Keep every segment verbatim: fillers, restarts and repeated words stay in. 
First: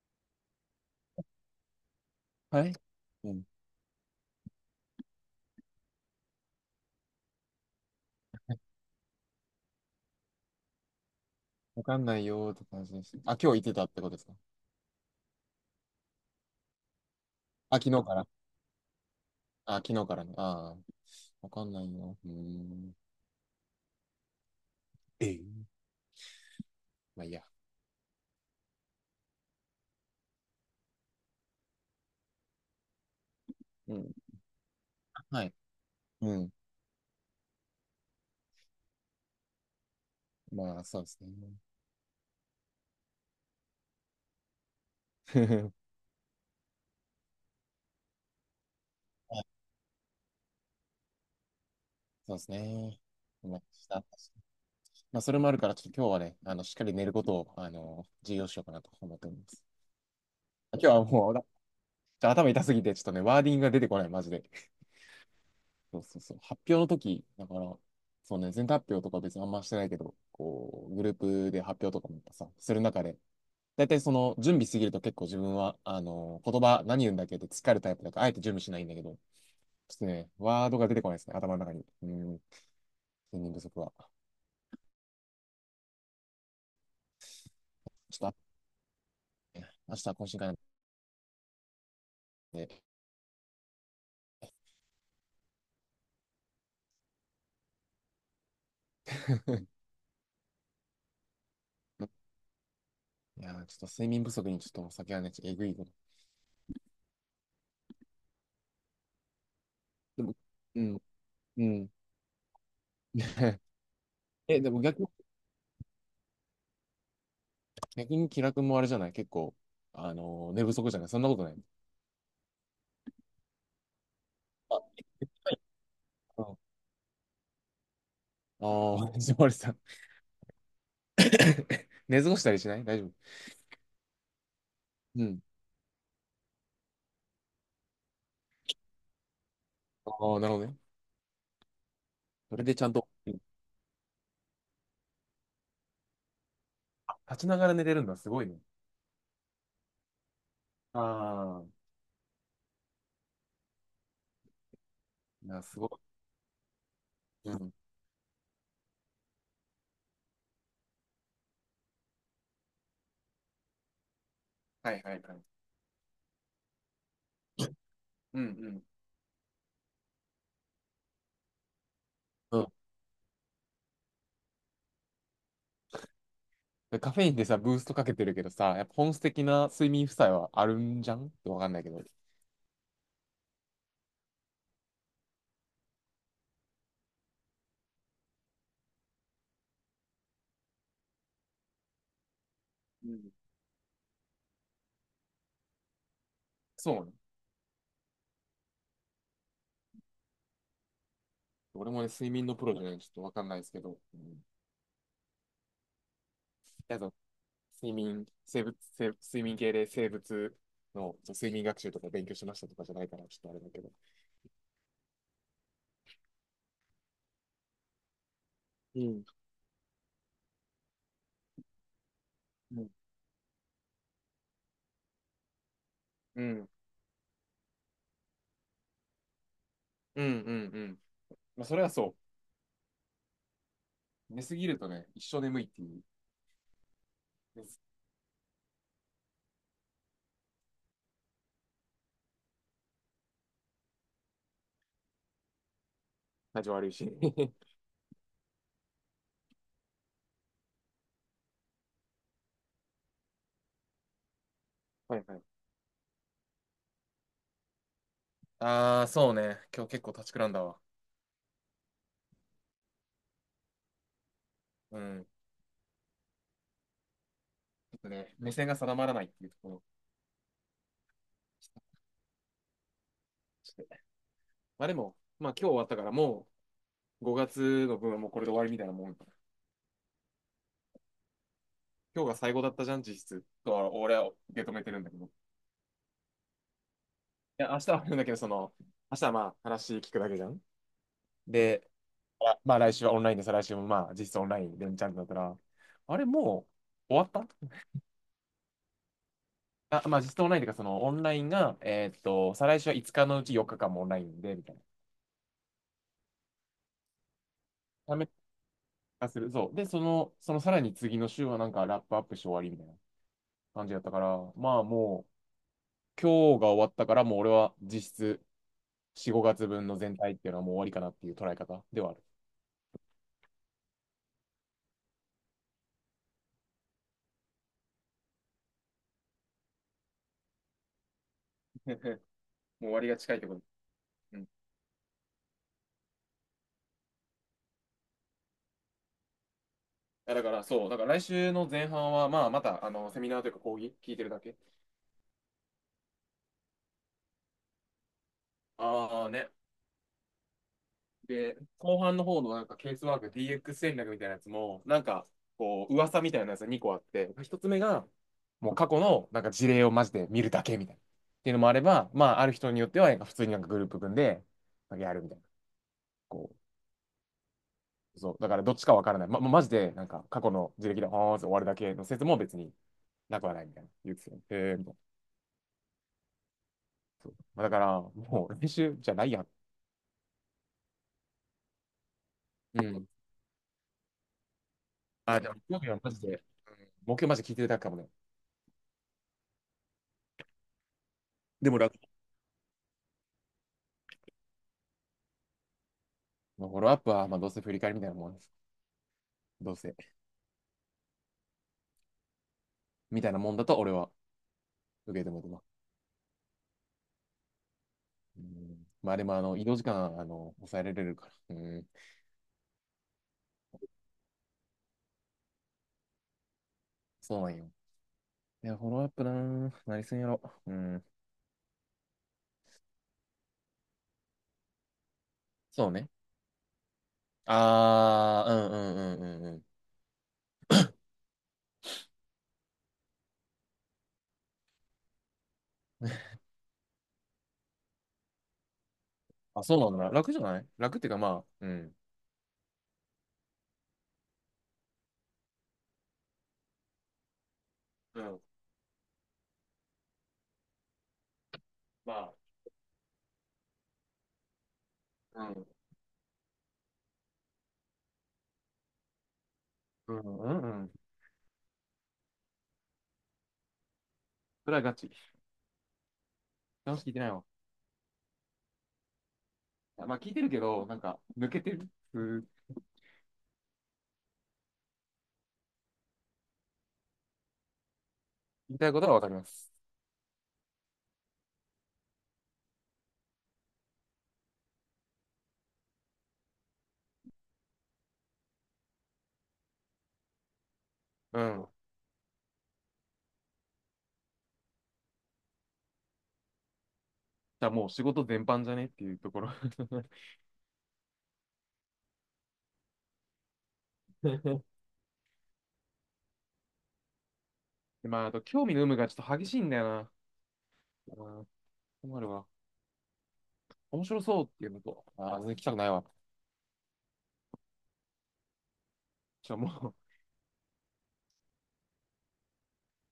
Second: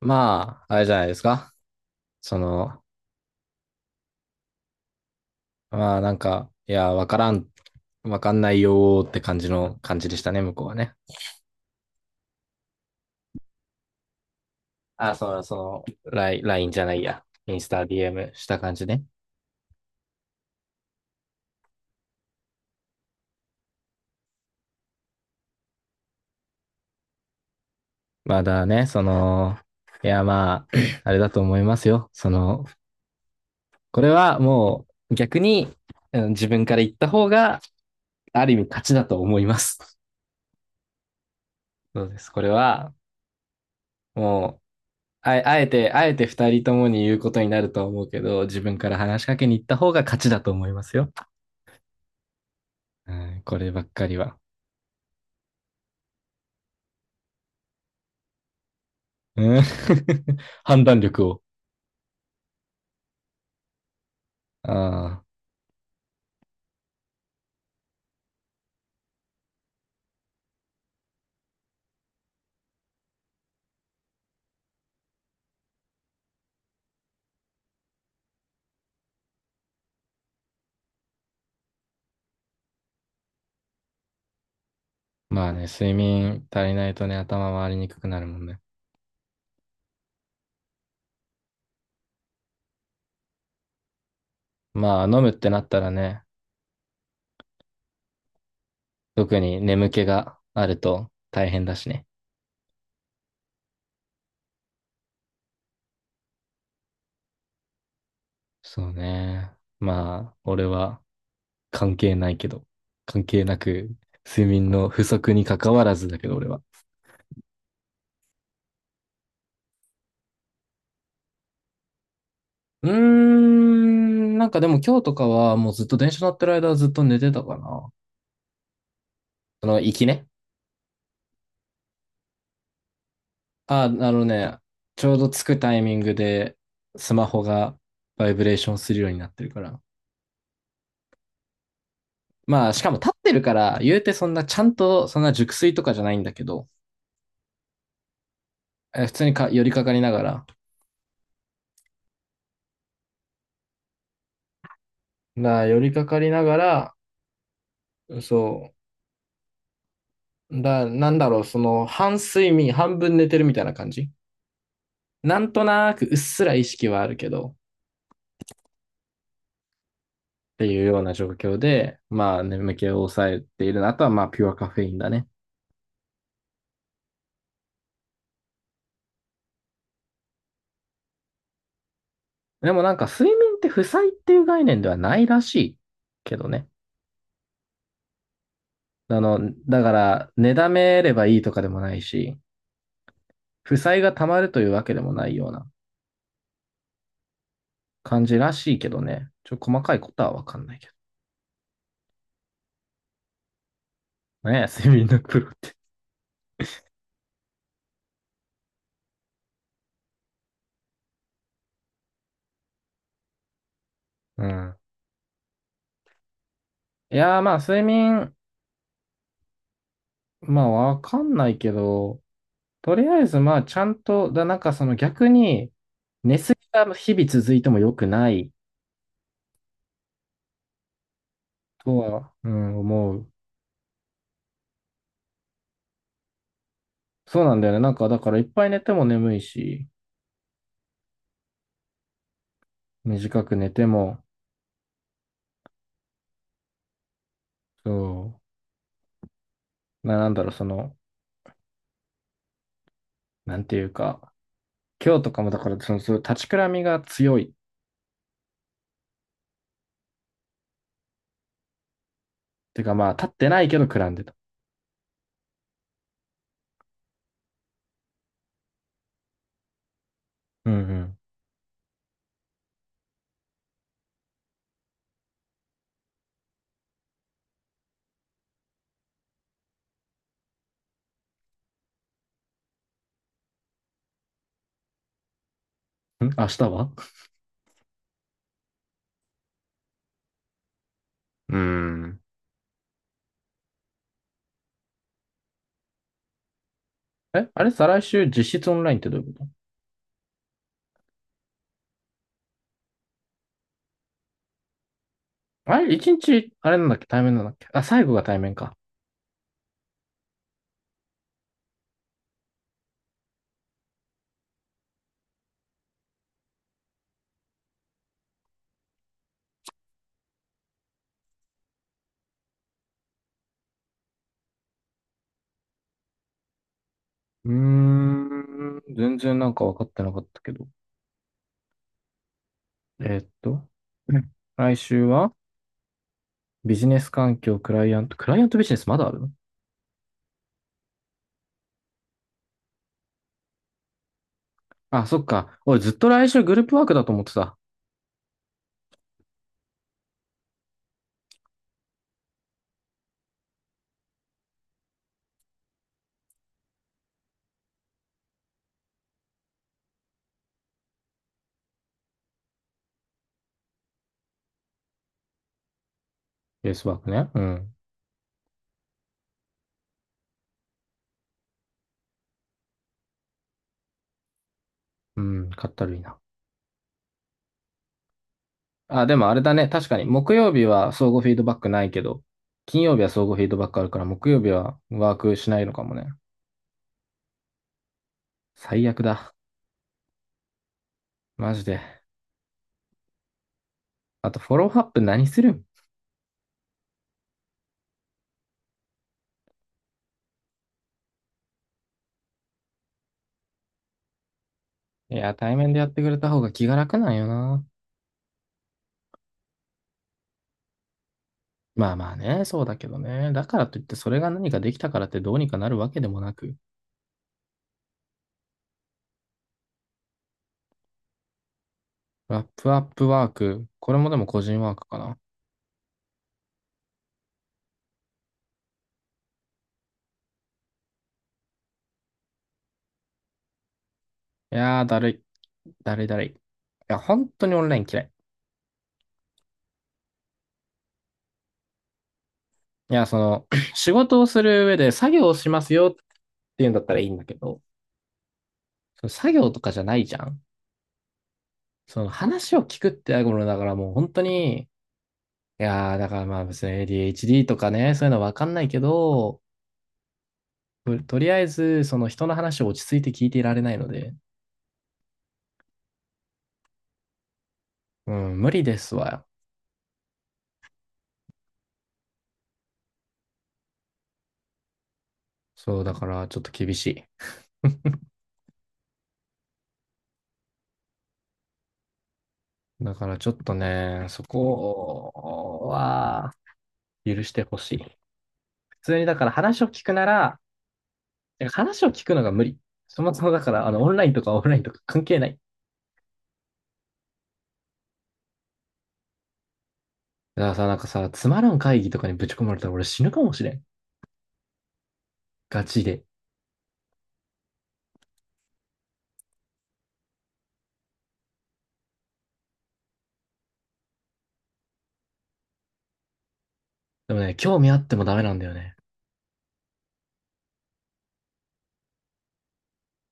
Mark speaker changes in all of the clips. Speaker 1: まあ、あれじゃないですか。そ
Speaker 2: はい。
Speaker 1: の、
Speaker 2: うん。
Speaker 1: まあなんか、いや、わからん、わかんないよーって感じの感じでしたね、向こうはね。
Speaker 2: わかんないよーって感じです。あ、今日行ってたってことですか？
Speaker 1: あ、その、その、ライン、ライン じゃないや。インス
Speaker 2: あ、
Speaker 1: タ
Speaker 2: 昨日から。
Speaker 1: ディーエム した感じね。
Speaker 2: あ、昨日からね。ああ、わかんないよ。うーん。ええ。まあいいや。
Speaker 1: まだね、その、いや、まあ、あれだと思いますよ。その、
Speaker 2: う
Speaker 1: これ
Speaker 2: ん。
Speaker 1: はもう逆
Speaker 2: はい。
Speaker 1: に、うん、
Speaker 2: う
Speaker 1: 自
Speaker 2: ん。
Speaker 1: 分から言った方が、ある意味勝ちだと思います。
Speaker 2: まあ、そうですね。
Speaker 1: そうです。これは、もあ、あえて、あえて二人ともに言うことになるとは思うけど、自分から話しか
Speaker 2: はい。
Speaker 1: けに行った方が勝ちだと思いますよ。
Speaker 2: そうですね。
Speaker 1: うん、
Speaker 2: ま
Speaker 1: こ
Speaker 2: あ、
Speaker 1: れば
Speaker 2: し
Speaker 1: っ
Speaker 2: た
Speaker 1: かりは。
Speaker 2: まあ、それもあるから、ちょっと今日はね、あの、しっかり寝ることを、あの、重要視しようかなと思っておりま
Speaker 1: うん、
Speaker 2: す。今
Speaker 1: 判
Speaker 2: 日
Speaker 1: 断
Speaker 2: は
Speaker 1: 力
Speaker 2: もう、ちょ
Speaker 1: を。
Speaker 2: っと頭痛すぎて、ちょっとね、ワーディングが出てこない、マジで。
Speaker 1: ああ、
Speaker 2: そうそうそう。発表の時、だから、そうね、全体発表とか別にあんましてないけど、こう、グループで発表とかもやっぱさ、する中で、大体その準備しすぎると結構自分は、あの、言葉何言うんだっけって疲れるタイプだから、あえて準備しないんだけど、ちょっとね、ワードが出てこないですね、頭の中に。うん、睡眠不足は。
Speaker 1: まあね、睡眠足りないとね、頭回りにくく
Speaker 2: ち
Speaker 1: なる
Speaker 2: ょっ
Speaker 1: もん
Speaker 2: と、
Speaker 1: ね。
Speaker 2: あ、明日は懇親会なんで。
Speaker 1: まあ、飲むってなったらね、特に 眠気があると大変だしね。
Speaker 2: いやー、ちょっと睡眠不足にちょっとお酒はね、ちょっとえぐいこと。
Speaker 1: そうね。
Speaker 2: でも、
Speaker 1: まあ、俺
Speaker 2: う
Speaker 1: は
Speaker 2: ん、うん。
Speaker 1: 関係ないけど、関係な く、睡
Speaker 2: え、で
Speaker 1: 眠
Speaker 2: も
Speaker 1: の
Speaker 2: 逆
Speaker 1: 不
Speaker 2: に、
Speaker 1: 足に関わらずだけど、俺は。
Speaker 2: 逆に気楽もあれじゃない結構、あのー寝不足じゃないそんなことない。
Speaker 1: うーん、なんかでも今日とかはもうずっと電車乗っ
Speaker 2: う
Speaker 1: てる
Speaker 2: ん。
Speaker 1: 間はずっと寝てたかな。
Speaker 2: ああ、藤森
Speaker 1: そ
Speaker 2: さん。
Speaker 1: の、行きね。
Speaker 2: 寝過ごしたりしない大丈夫？
Speaker 1: あ、あのね、ちょう
Speaker 2: う
Speaker 1: ど着
Speaker 2: ん。
Speaker 1: くタイミングでスマホがバイブレーションするようになってるから。
Speaker 2: ああ、なるほどね。それ
Speaker 1: まあ、
Speaker 2: で
Speaker 1: し
Speaker 2: ちゃ
Speaker 1: か
Speaker 2: ん
Speaker 1: も
Speaker 2: と、
Speaker 1: 立っ
Speaker 2: う
Speaker 1: て
Speaker 2: ん、
Speaker 1: るから、言うてそんなちゃんとそんな熟睡とかじゃないんだけど、
Speaker 2: 立ちながら寝れるんだ。すごいね。
Speaker 1: え、普通にか寄りかかりながら。
Speaker 2: ああ、いや、
Speaker 1: な、寄
Speaker 2: すご
Speaker 1: りかかりながら、
Speaker 2: い。うん。
Speaker 1: そう。だ、なんだろう、その、半睡眠、半分寝てるみたいな感じ。
Speaker 2: はいはいは
Speaker 1: な
Speaker 2: い。
Speaker 1: んとなくうっすら意識はあるけど、
Speaker 2: うんうん。
Speaker 1: っていうような状況で、まあ
Speaker 2: うん。
Speaker 1: 眠気を抑えているの。あとはまあピュアカフェインだね。
Speaker 2: でカフェインでさ、ブーストかけてるけどさ、やっぱ本質的な睡眠負債はあるんじゃんってわかんないけど。
Speaker 1: でもなんか睡眠って負債っていう概念ではないらしいけどね。あの、だから、寝だめればいいとかでもないし、
Speaker 2: うん。
Speaker 1: 負債が溜まるというわけでもないような
Speaker 2: そうね。
Speaker 1: 感じらしいけどね。ちょ、細かいことはわかんないけ
Speaker 2: 俺もね、睡眠のプロじゃないんでちょっとわかんないですけど。うん。
Speaker 1: ど。ねえ、睡眠のプロって。
Speaker 2: やだ、睡眠、生物、生睡眠系で生物のそう睡眠学習とか勉強しましたとかじゃないから、ちょっとあれだけど。
Speaker 1: うん。いやーまあ睡眠、
Speaker 2: うん。
Speaker 1: まあわかんないけど、
Speaker 2: うん
Speaker 1: とりあえずまあちゃんと、だ、なんかその逆に、寝
Speaker 2: う
Speaker 1: すぎ
Speaker 2: ん。
Speaker 1: が日々続いても良くない
Speaker 2: うんうんうん。まあ、それは
Speaker 1: と
Speaker 2: そ
Speaker 1: は、うん、思う。
Speaker 2: う。寝すぎるとね、一生眠いっていう。
Speaker 1: そうなんだよね。な
Speaker 2: ね。
Speaker 1: んか、だからいっぱい寝ても眠いし、短く寝ても、
Speaker 2: 体調悪いし。
Speaker 1: そう、な、なんだろう、その、なんていうか、今
Speaker 2: は
Speaker 1: 日
Speaker 2: い
Speaker 1: と
Speaker 2: は
Speaker 1: か
Speaker 2: い。
Speaker 1: もだから、その、そう、立ちくらみが強い。
Speaker 2: ああ、そうね。今日結構立ちくらんだわ。
Speaker 1: てか、まあ、立ってないけどくらんでた。
Speaker 2: うん。ちょっとね、目線が定まらないっていうところ。
Speaker 1: うん
Speaker 2: ちょっと、まあでも、まあ今日終わったからもうごがつの分はもうこれで終わりみたいなもん。今日が最後だったじゃん、実質。とは俺は受け止めてるんだけど。い
Speaker 1: うん。ん、明日は、
Speaker 2: や、明日はあるんだけど、その、明日はまあ話聞くだけじゃん。
Speaker 1: うー
Speaker 2: で、
Speaker 1: ん。
Speaker 2: あ、まあ来週はオンラインで、再来週もまあ実質オンラインでんちゃんだったら、あれもう終わった。
Speaker 1: え、あれ、再来週実質オンラインってどういうこと？
Speaker 2: あ、まあ、実質オンラインというか、そのオンラインが、えーっと、再来週はいつかのうちよっかかんもオンラインで、みたいな。
Speaker 1: あれ、一日、あれなんだっけ、対面なんだっけ。あ、最後
Speaker 2: た
Speaker 1: が
Speaker 2: め
Speaker 1: 対面か。
Speaker 2: 化する。そう。で、その、そのさらに次の週はなんかラップアップして終わりみたいな感じだったから、まあもう、今日が終わったから、もう俺は実質し、ごがつぶんの全体っていうのはもう終わりかなっていう捉え方ではある。
Speaker 1: うーん、全然なんか分かってなかったけど。
Speaker 2: もう終わりが
Speaker 1: えーっ
Speaker 2: 近いってこと。
Speaker 1: と、うん、
Speaker 2: うん。い
Speaker 1: 来週はビジネス環境、クライアント、クライアントビジネスまだある？
Speaker 2: やだからそう、だから来週の前半は、まあまた、あの、セミナーというか講義聞いてるだけ。
Speaker 1: あ、そっか。俺ずっと来週グループワークだと思ってた。
Speaker 2: ああね、で、後半の方のなんかケースワーク ディーエックス 戦略みたいなやつも、なんかこう、噂みたいなやつがにこあって、ひとつめが、もう過去のなんか事例をマジで見るだけみたいな。っていうのもあれば、まあ、ある人によっては、なんか普通になんかグループ組んで、やるみたいな。こ
Speaker 1: ベースワークね。うん。
Speaker 2: う、そう。だからどっちかわからない。ま、ま、マジで、なんか過去の事例で、あーって終わるだけの説も別になくはないみたいな。言うてでよね。へー、みたいな。
Speaker 1: うん、かったるいな。
Speaker 2: そう。まあ、だから、もう練習
Speaker 1: あ、
Speaker 2: じゃ
Speaker 1: で
Speaker 2: な
Speaker 1: も
Speaker 2: い
Speaker 1: あ
Speaker 2: や
Speaker 1: れ
Speaker 2: ん。
Speaker 1: だね。確かに、木曜日は相互フィードバックないけど、金
Speaker 2: う
Speaker 1: 曜日
Speaker 2: ん。
Speaker 1: は相互フィードバックあるから、木曜日はワーク
Speaker 2: あ、で
Speaker 1: し
Speaker 2: も、
Speaker 1: ないの
Speaker 2: 興
Speaker 1: か
Speaker 2: 味
Speaker 1: も
Speaker 2: は
Speaker 1: ね。
Speaker 2: マジで、目標マジで聞いてるだけかもね。
Speaker 1: 最悪だ。マジ
Speaker 2: でも
Speaker 1: で。
Speaker 2: 楽、
Speaker 1: あと、フォローアップ何するん？
Speaker 2: まあ、フォローアップは、まあ、どうせ振り返りみたいなもんです。どうせ。みたいなもんだと俺は
Speaker 1: い
Speaker 2: 受け
Speaker 1: や、
Speaker 2: 止めて
Speaker 1: 対
Speaker 2: もらま
Speaker 1: 面で
Speaker 2: す。
Speaker 1: やってくれた方が気が楽なんよな。
Speaker 2: うん。まあでも、あの、移動時間、あの、抑えられるから。うん。
Speaker 1: まあまあね、そうだけどね。だからといって、それが何かできたからってどうにかなるわけでもなく。
Speaker 2: そうなんよ。いや、フォローアップなー、何すんやろ。うん。
Speaker 1: ラップアップワーク。これもでも個人ワークかな。
Speaker 2: そうね。あー、うん、うんうんうんうん。
Speaker 1: いやー、だるい。だるいだるい。いや、本当にオンライン嫌い。
Speaker 2: あ、そうなんだ。楽じゃない楽っていうか、まあ、うん。
Speaker 1: いや、その、仕事をする上で作業をしますよっていうんだったらいいんだけど、
Speaker 2: うん。
Speaker 1: その作業とかじゃないじゃん。その
Speaker 2: まあ、
Speaker 1: 話を聞くってやるものだからもう本当に、い
Speaker 2: うん。
Speaker 1: やー、だからまあ別に エーディーエイチディー とかね、そういうのわかんないけど、
Speaker 2: うんうんうん。
Speaker 1: ととりあえず、その人の話を落ち着いて聞いていられないので、
Speaker 2: それはガチ。楽しく聞いてないわ。
Speaker 1: うん、無理ですわ。
Speaker 2: まあ、聞いてるけど、なんか、抜けてる。うん、
Speaker 1: そう、だからちょっと厳しい。
Speaker 2: 言いたいことはわかります。
Speaker 1: だからちょっとね、そこは許してほしい。普通にだから話を聞くなら、
Speaker 2: う
Speaker 1: いや、
Speaker 2: ん。
Speaker 1: 話を聞くのが無理。そもそもだから、あの、オンラインとかオフラインとか関係ない。
Speaker 2: じゃあもう仕事全般じゃねっていうところ。
Speaker 1: だからさ、なんかさ、つまらん会議とかにぶち込まれたら俺死ぬかもしれん。ガチで。
Speaker 2: でまあ、あと、興味の有無がちょっと激しいんだよな。うん、困るわ。面白そうっていうのと、ああ、全然来たくないわ。
Speaker 1: でもね、興味あってもダメなんだよね。
Speaker 2: ちょ、もう、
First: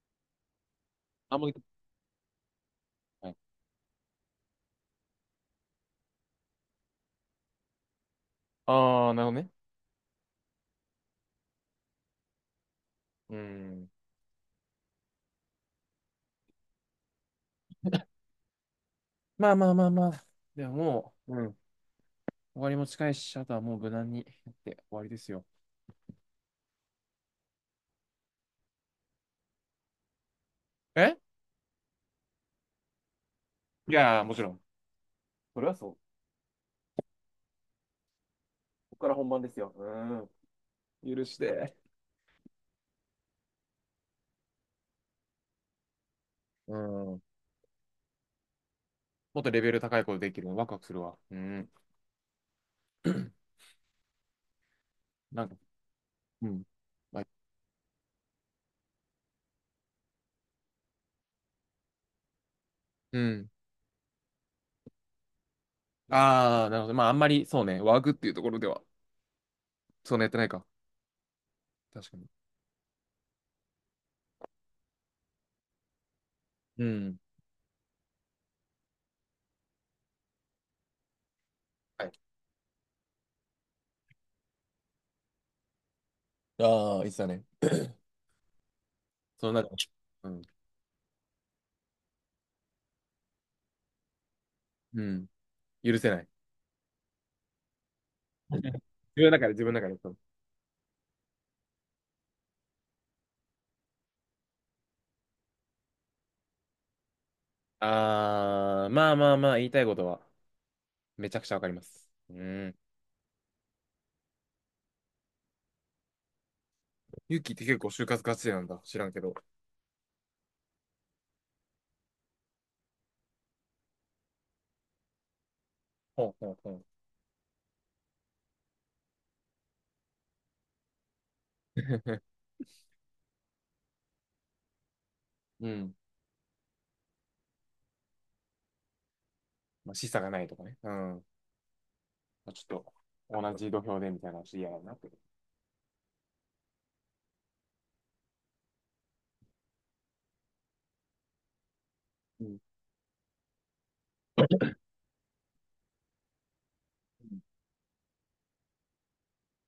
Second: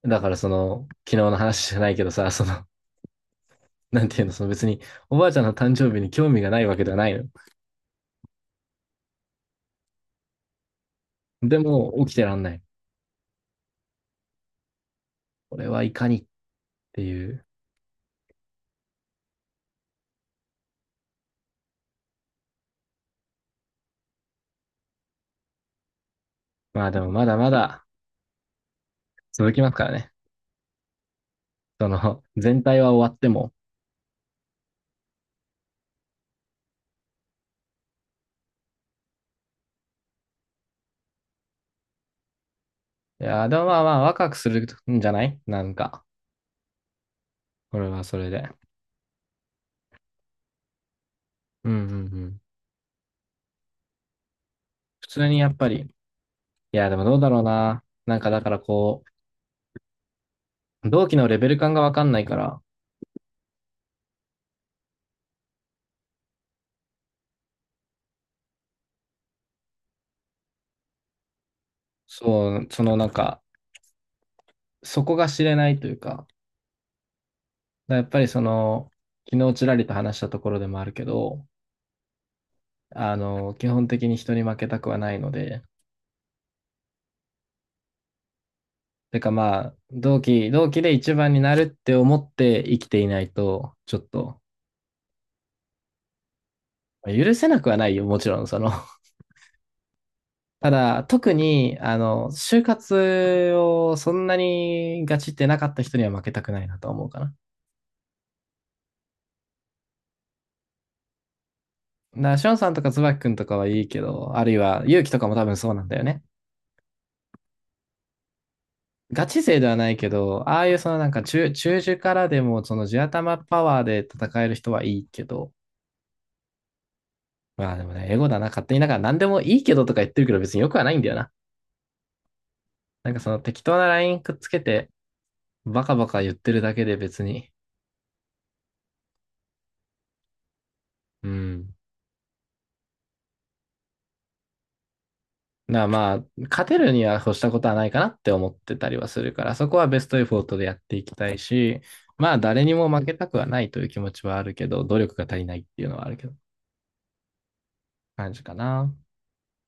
Speaker 1: だからその、昨日の
Speaker 2: あんまり、
Speaker 1: 話じゃないけどさ、その、
Speaker 2: はい、
Speaker 1: なんていうの、その別におばあちゃんの誕生日に興味がないわけではないの。
Speaker 2: ああ、なるほどね。
Speaker 1: でも起きてらんない。
Speaker 2: うん。
Speaker 1: これはいかにっていう。
Speaker 2: まあまあまあまあ。ではもう、うん。終わりも近いし、あとはもう無難にやって終わりですよ。
Speaker 1: まあでもまだまだ続きますからね。
Speaker 2: え、
Speaker 1: その、全体は終わっても。
Speaker 2: いやー、もちろん。それはそう。ここから本番ですよ。うん。許して。
Speaker 1: いや、でもまあまあ、ワクワクするんじゃないなんか、
Speaker 2: うん。
Speaker 1: これはそれで。
Speaker 2: もっとレベル高いことできるの、ワクワクするわ。うん。
Speaker 1: うんうんうん。普通に
Speaker 2: な
Speaker 1: や
Speaker 2: ん
Speaker 1: っ
Speaker 2: か、
Speaker 1: ぱり、い
Speaker 2: うん。
Speaker 1: や、でもどう
Speaker 2: はい、
Speaker 1: だろうな。なんかだからこう、同期のレベル感がわかんないから、
Speaker 2: うん。ああ、なるほど。まあ、あんまり、そうね、ワークっていうところでは、そんなやってないか。確かに。
Speaker 1: そう、そのなんか、そこが知れないというか、だか
Speaker 2: うん。
Speaker 1: らやっぱりその、昨日ちらりと話したところでもあるけど、
Speaker 2: はい。
Speaker 1: あの、基本的に人に負けたくはないので、
Speaker 2: ああ、いつだね。
Speaker 1: てか
Speaker 2: その
Speaker 1: ま
Speaker 2: な、
Speaker 1: あ、同
Speaker 2: うん。
Speaker 1: 期、同期で一番になるって思って生きていないと、ちょっと。
Speaker 2: うん。許せない。
Speaker 1: 許せなくはないよ、もちろん、その。
Speaker 2: 自分の中で、自分の中で。そう、
Speaker 1: ただ、特に、あの、就活をそんなにガチってなかった人には負けたくないなと思うかな。だか
Speaker 2: ああ、まあまあまあ、言いたいことは、めちゃくちゃわかります。う
Speaker 1: ら、ションさん
Speaker 2: ん。
Speaker 1: とか椿くんとかはいいけど、あるいは、勇気とかも多分そうなんだよね。
Speaker 2: ユキって結構就活ガチなんだ。知らんけ
Speaker 1: ガ
Speaker 2: ど。
Speaker 1: チ勢ではないけど、ああいうそのなんか中、中樹からでも、その地頭パワーで戦える人はいいけど、
Speaker 2: ほうほうほ
Speaker 1: まあでもね、エゴだな、勝手になんか何でもいいけどとか言ってるけど別によくはないんだよな。
Speaker 2: う。
Speaker 1: なんかその適当なラインくっつけて、
Speaker 2: う
Speaker 1: バ
Speaker 2: ん。
Speaker 1: カバカ言ってるだけで別に、
Speaker 2: まあ、示唆がないとかね。うん。
Speaker 1: うん、
Speaker 2: まあ、ちょっと、同じ土俵でみたいな話嫌だなって。
Speaker 1: なまあ、勝てるには越したことはないかなって思ってたりはするから、そこはベストエフォートでやっていきたいし、まあ、
Speaker 2: うん
Speaker 1: 誰にも負けたくはないという気持ちはあるけど、努力が足りないっていうのはあるけど、感じかな。